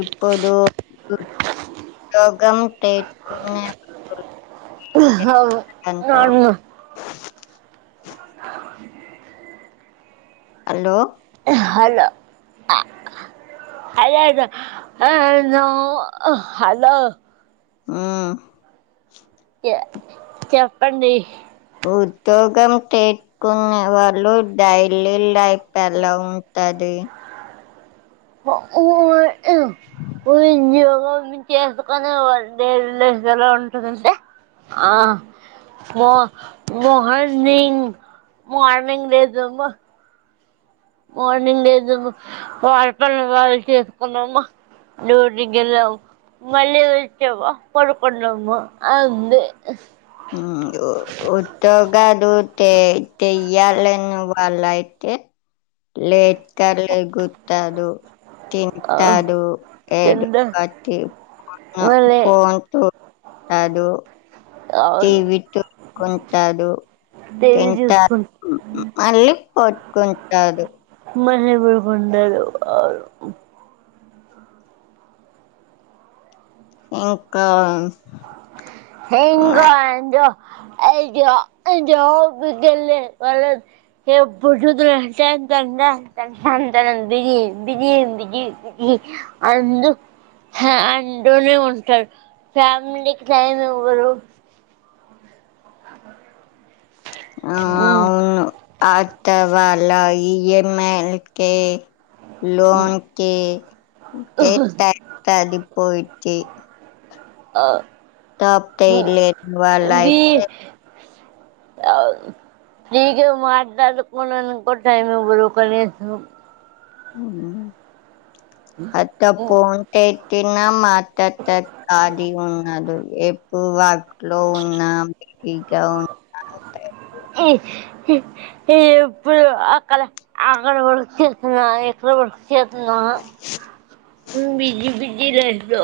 ఇప్పుడు రగం తెలుసుకునేప్పుడు హ నర్మా అల్లో హలో హ హలో హ ఆ చెప్పండి ఉద్యోగం పెట్టుకునే వాళ్ళు డైలీ లైఫ్ ఎలా ఉంటది యోగ చేసుకనే వన్డే స్ ఎలా ఉంటుందింటే ఆ మ మార్నింగ్ మార్నింగ్ డస్మ్ మార్నింగ్ లేద వర్కల వాళ చేసుకున్నామా డ్యూటీ కి వెళ్ళాము మళ్ళీ వచ్చావా పడుకున్నామా అంతే ఉద్యోగాదు చెయ్యాల ను వాళ్ళ అయితే లేట్గా లెగ్గుతారు తింటాడు ఏదో తింటే బటి ఫోన్ మళ్ళీ ఫోన్చూస్తూ ఉంటాడు అవును టీవీ తు కొంటాడు టీవీ చూసుకుని తింటాడు మళ్ళీ పడు కుంటాడు మనె బోకుండదు ఇంకా ఇంకా ఎందో అ జాబ్ కి వెళ్ల వాళ్లు ఎప్పుడు చూసిన అ అంత బిజి బిగి బిగి అందు అందులోనే ఉంటారు ఫ్యా నీ క్లెయిమ్ ఎవరు ఉమ్ అవును ఆ టవాల్ అలా ఈ ఎమ్ ఐ లకి లోన్ కి కట్టా డిపో చీ ఆ తప్పే లేద్ వలయితే అవున్ ఫ్రీగ మాట్లాడుకునేందుకు కూడా టైమ్ ఇవ్వరు కనీసం అవునా అత్త పోన్ తేతిన మాత్తత్త కాలి ఉన్నాడు ఎప్పువ ట్లో ఉన్నాం తీ క్యా వోన్ ఎ ఇ ఇప్పుడు అక్కాల అక్కడ వరకు ఎక్కడ పడు చెత్తునావ బిజీ బిజీ బిజి లైఫ్ లో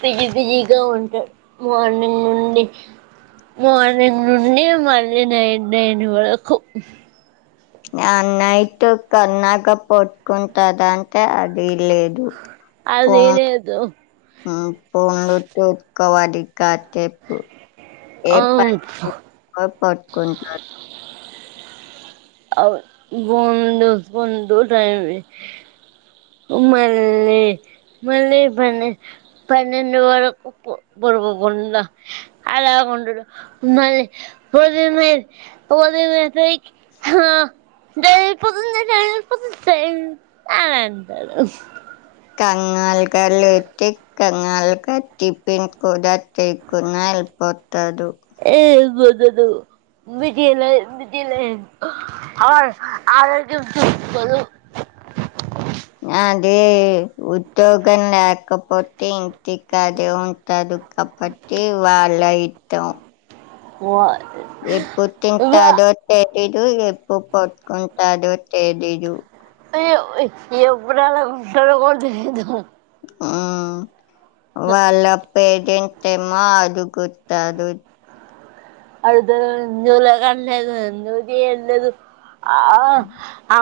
బిజి బిజిగా ఉంటా మార్నింగ్ నుండి మార్నింగ్ నుండి మళ్ళీ నైట్ నైను వరకు అ నైట్ కన్నాక పట్టుకుంటద అంటే అది లేదు అది ఫోన్ లేదు ఉమ్ ఫోన్లతో క్కవడి కా టేపు ఏ ప అవును పట్టుకుంటారు అ గుండు గుండు టై మళ్ళీ మళ్ళీ పన్నె పన్నెండు వరకు పరుకోకుండా అలాకుంటడు మళ్ళీ పొదున్నే పొదున లేసి హా డాడీ పొదున లేసిస పొదున టైమ్ అని అంటడు కంగాలు గ లేతే కంగాలుక టిఫిన్ కూద తేకున్నా వెల్లిపో ఏవో దు దు బిజీ లె బిజి లైఫ్ అ ఆరోగ్యం చూసుకోదు అదే ఉద్యోగం లేకపోతే టికా అదే ఉంటదు కాబట్టి వాళ్ళ తం ఓ ఇప్పుడు తింటా దోట్టె ఇడు ఎప్పు పట్టుకుంటాడో తేలీదు య ఎప్పుడులాకుంటారు కూడా తెలియదు ఆ వాళ్ళ పేడెంట్మ్మా అది గొత్తదు అతేూల కలే అ లేదు [unintelligible] ఆ అ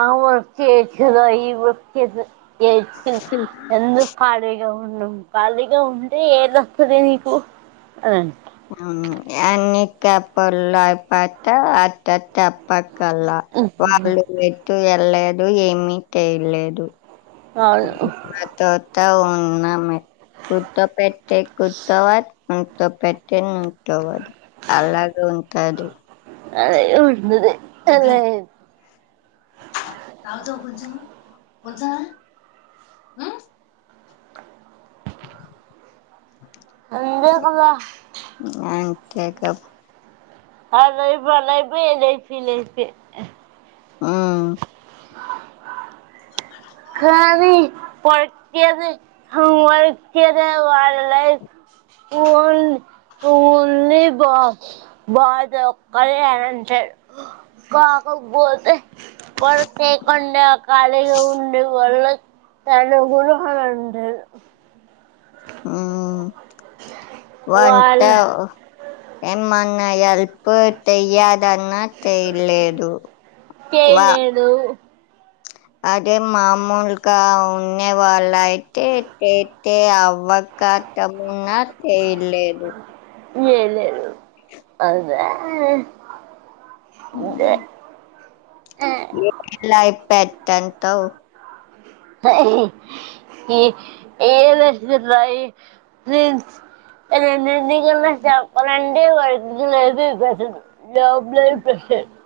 జై శివ ఈ వచ్చ ఎ ఎందు పాడ ఏ ఉన్నా ఖాళీగా ఉంటే ఏది వతదే నీకు అదండి అన్ని తప్పడు లో పత ఆ పక్కల వాళ్ళు ఎటు లేదు ఏమీ తేలేదు అవును త త అవును అనా మే కుత్త పెట్ట కుత్తవ పెట్టటిని ఉంటా అది అలాగ ఉంటుంది అదే ఊ దేధే అలా ఎంతకుందా [unintelligible] టేకప్ [unintelligible] ఊ కానీ పర్కేది వరికద వాళ్ళ ై పూల్ పూల్ని బా బాధ ఒక్కాల అని అంటాారు కాకపోతే పని చెయ్యకుండా కాలిగా ఉండే వళ్ల తను గురుహనంట [unintelligible] ఊ వంట వాళ్ళు ఎమనాయల్ పట్టయ్య దన్నా తెయలేదు వా చేయలేదు అదే మామూలుగా ఉండే వాళ్ళయి తే అతే అవ్వకత ఉన్నా తెయల్లేదు ఏం లేదు అదే ఇంకా హ్మ్. ఏలా [unintelligible] టంతావ్ [unintelligible]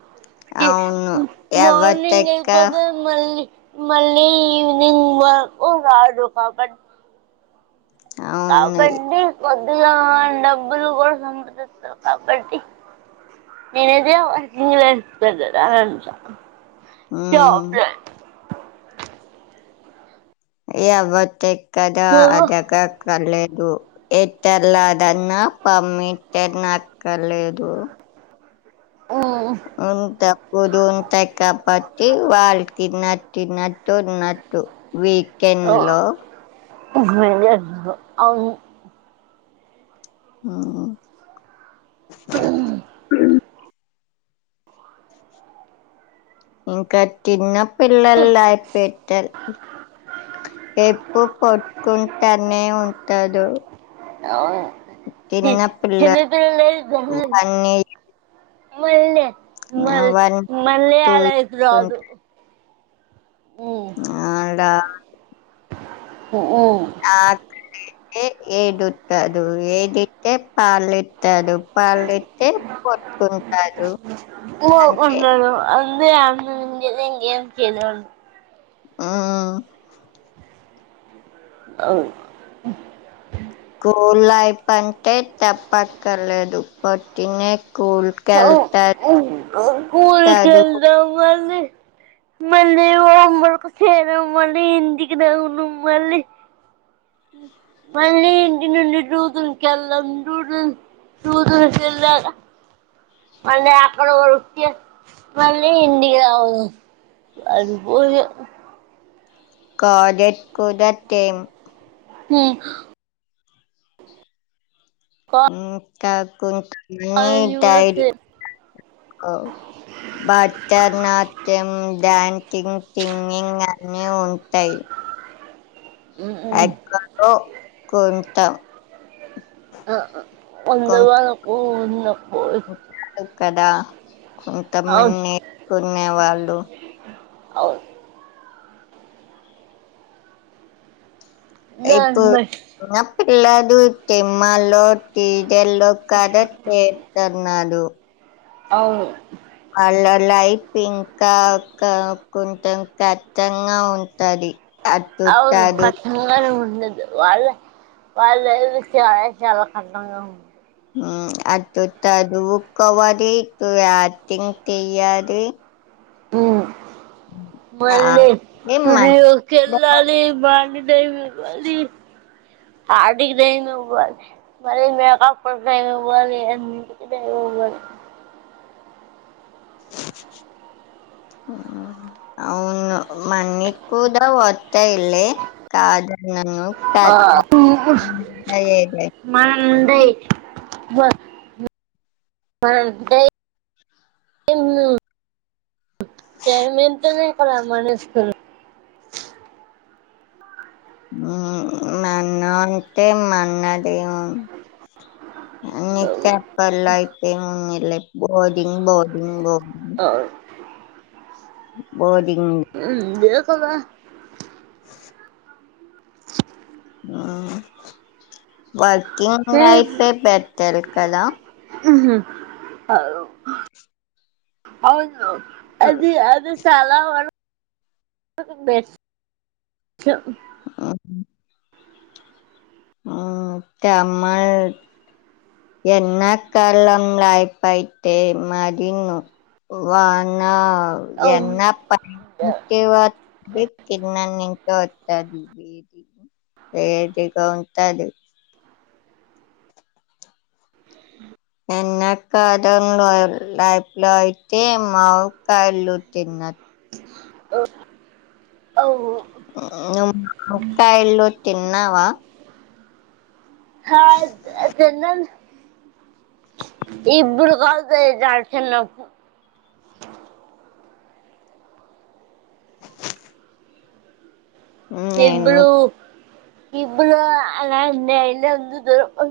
అవును. మార్నింగ్ ఎవతెక్క వెళ్ళిపోతే మళ్ళీ మళ్ళీ ఈవినింగ్ వ రాపో బట్ అవును. నాబండి ఇలా డబ్బులు కూడా సంపాదిస్తారు కాబట్టి నేనైతే వర్కింగ్ కి కద అ ఊ ఏయవతే కదా నువ్వు అదక కళ్ళే దో ఎట్టలాగలాన్నా పమిట్ట నాకర్లేదు మ్మ్ ఇంతప్పుడుంత కాపట్టి వాళ్ళకి తిన్నట్టున్నట్టు ఉండదు వీకెండ్ లో అవును హ్మ్ ఇంక తినం పిల్లల అయితే పెట్టి [unintelligible] ఎప్పుడు కొట్టుకుంటానే ఉంటరు అవు చిన్నిపిల్లలు వన్ [unintelligible] మళ్లీ మ వన్ మళ్ళీ టూ అలా ఐతే రాదు మ్మ్ ఆడా మ్మ్ ఆకలి ఎ ఏడుతాడు ఎడితే పాలు [unintelligible] పాలు ఇత్తే పడుకుంటాడు అంతే ఎందు ఏమైంది ఆ అవును కూలి అయప్ప అంటే చెప్పక్కర్లేదు పొద్దునే చదువు స్కూల్కెళ్దా మని మళ్ళీ హోం వర్క్ చేదామని ఇంటికి [unintelligible] మళ్ళీ మళ్ళీ ఇంటి నుండి ట్యూషన్కెళ్దాం ట్యూషన్ కెల్లాక మళ్ళీ అక్కడ నుంచి మళ్ళీ ఇంటికి రావడం అయిపోయ కోదట్ కూడా సమె హ్మ్ కో కాకుంట్ సేమ్. [unintelligible] బట్టర్నాట్యం దంచింగ్ సింగింగ్ నే ఉంటాయి హ్మ్, అ హ్మ్. కొంతో కొంతాం అందు కొం వరకు ఉన్నప్పుడు అ కదా అవును కొంతమంది కొనే వాళ్ళు అవున్ నాన్నబెట్టి ఇలా చూస్తే మల్లోట్ టీ జెల్లో కాద చేతన్నాడు అవును వాళ్ళ లైట్ పింకా కా కొంచెం కష్టంగా ఉంటది అటు అవురు చదువు కట్టంగానే ఉం వాళ్ళ వాళ్ళ చాల చాల కట్టంగా ఆ అటు చదువుకోవాలి ఇటు యాక్టింగ్ చెయాలి ఉమ్ మళ్ళీ అదే మనీ స్టూడియో కి కూడా- వెళ్ళాలి మార్నింగ్ ఉదయానికే పోవాలి పాటికి దేనికో పోవాలి మళ్లీ మేకప్ ట్రైనర్ గా పోవాలి అందుకు దేనికో ఒక దానికి అవును మనీ కూడా వస్తాయి లే కాదనను కాదు మరి ఏదైనా మ మందే ను టైం ఎంతనే ఇక్కడ మన స్కూల్లో హు మన్న అంటే మన్నదేవం హు నీకు చెప్పాలా అయితెం ఇప్పు లైఫ్ బోరింగ్ బోరింగ్ బో అవ్ న్ బోరి ఉమ్ వేస్ తెల్దా ఆ బస్ కి ను వైట్ పేపర్ తెలియదు కదా హ్మ్ హమీఅవు అవును అది అది చాలా వరకు బెస్ట్ ఆ హా ఆ తామర్ ఎన్నా కాలంలా అయిపైతే మరిను వానా అవును ఎన్నా [unintelligible] దిక్ కి న నింత వతాదిేది వే దిడిగా ఉంటది ఎండాకాలంలో లైఫ లోయితేే మావ కయళు తిన్న ఓ అవు నువ్వు కాయలు తిన్నావా తిన్నాను ఇప్పుడు కలుతాయి చార్చన్నకు నేను ఇబ్బులు [unintelligible]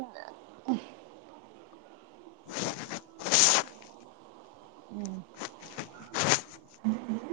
హ్మ్ హ్మ్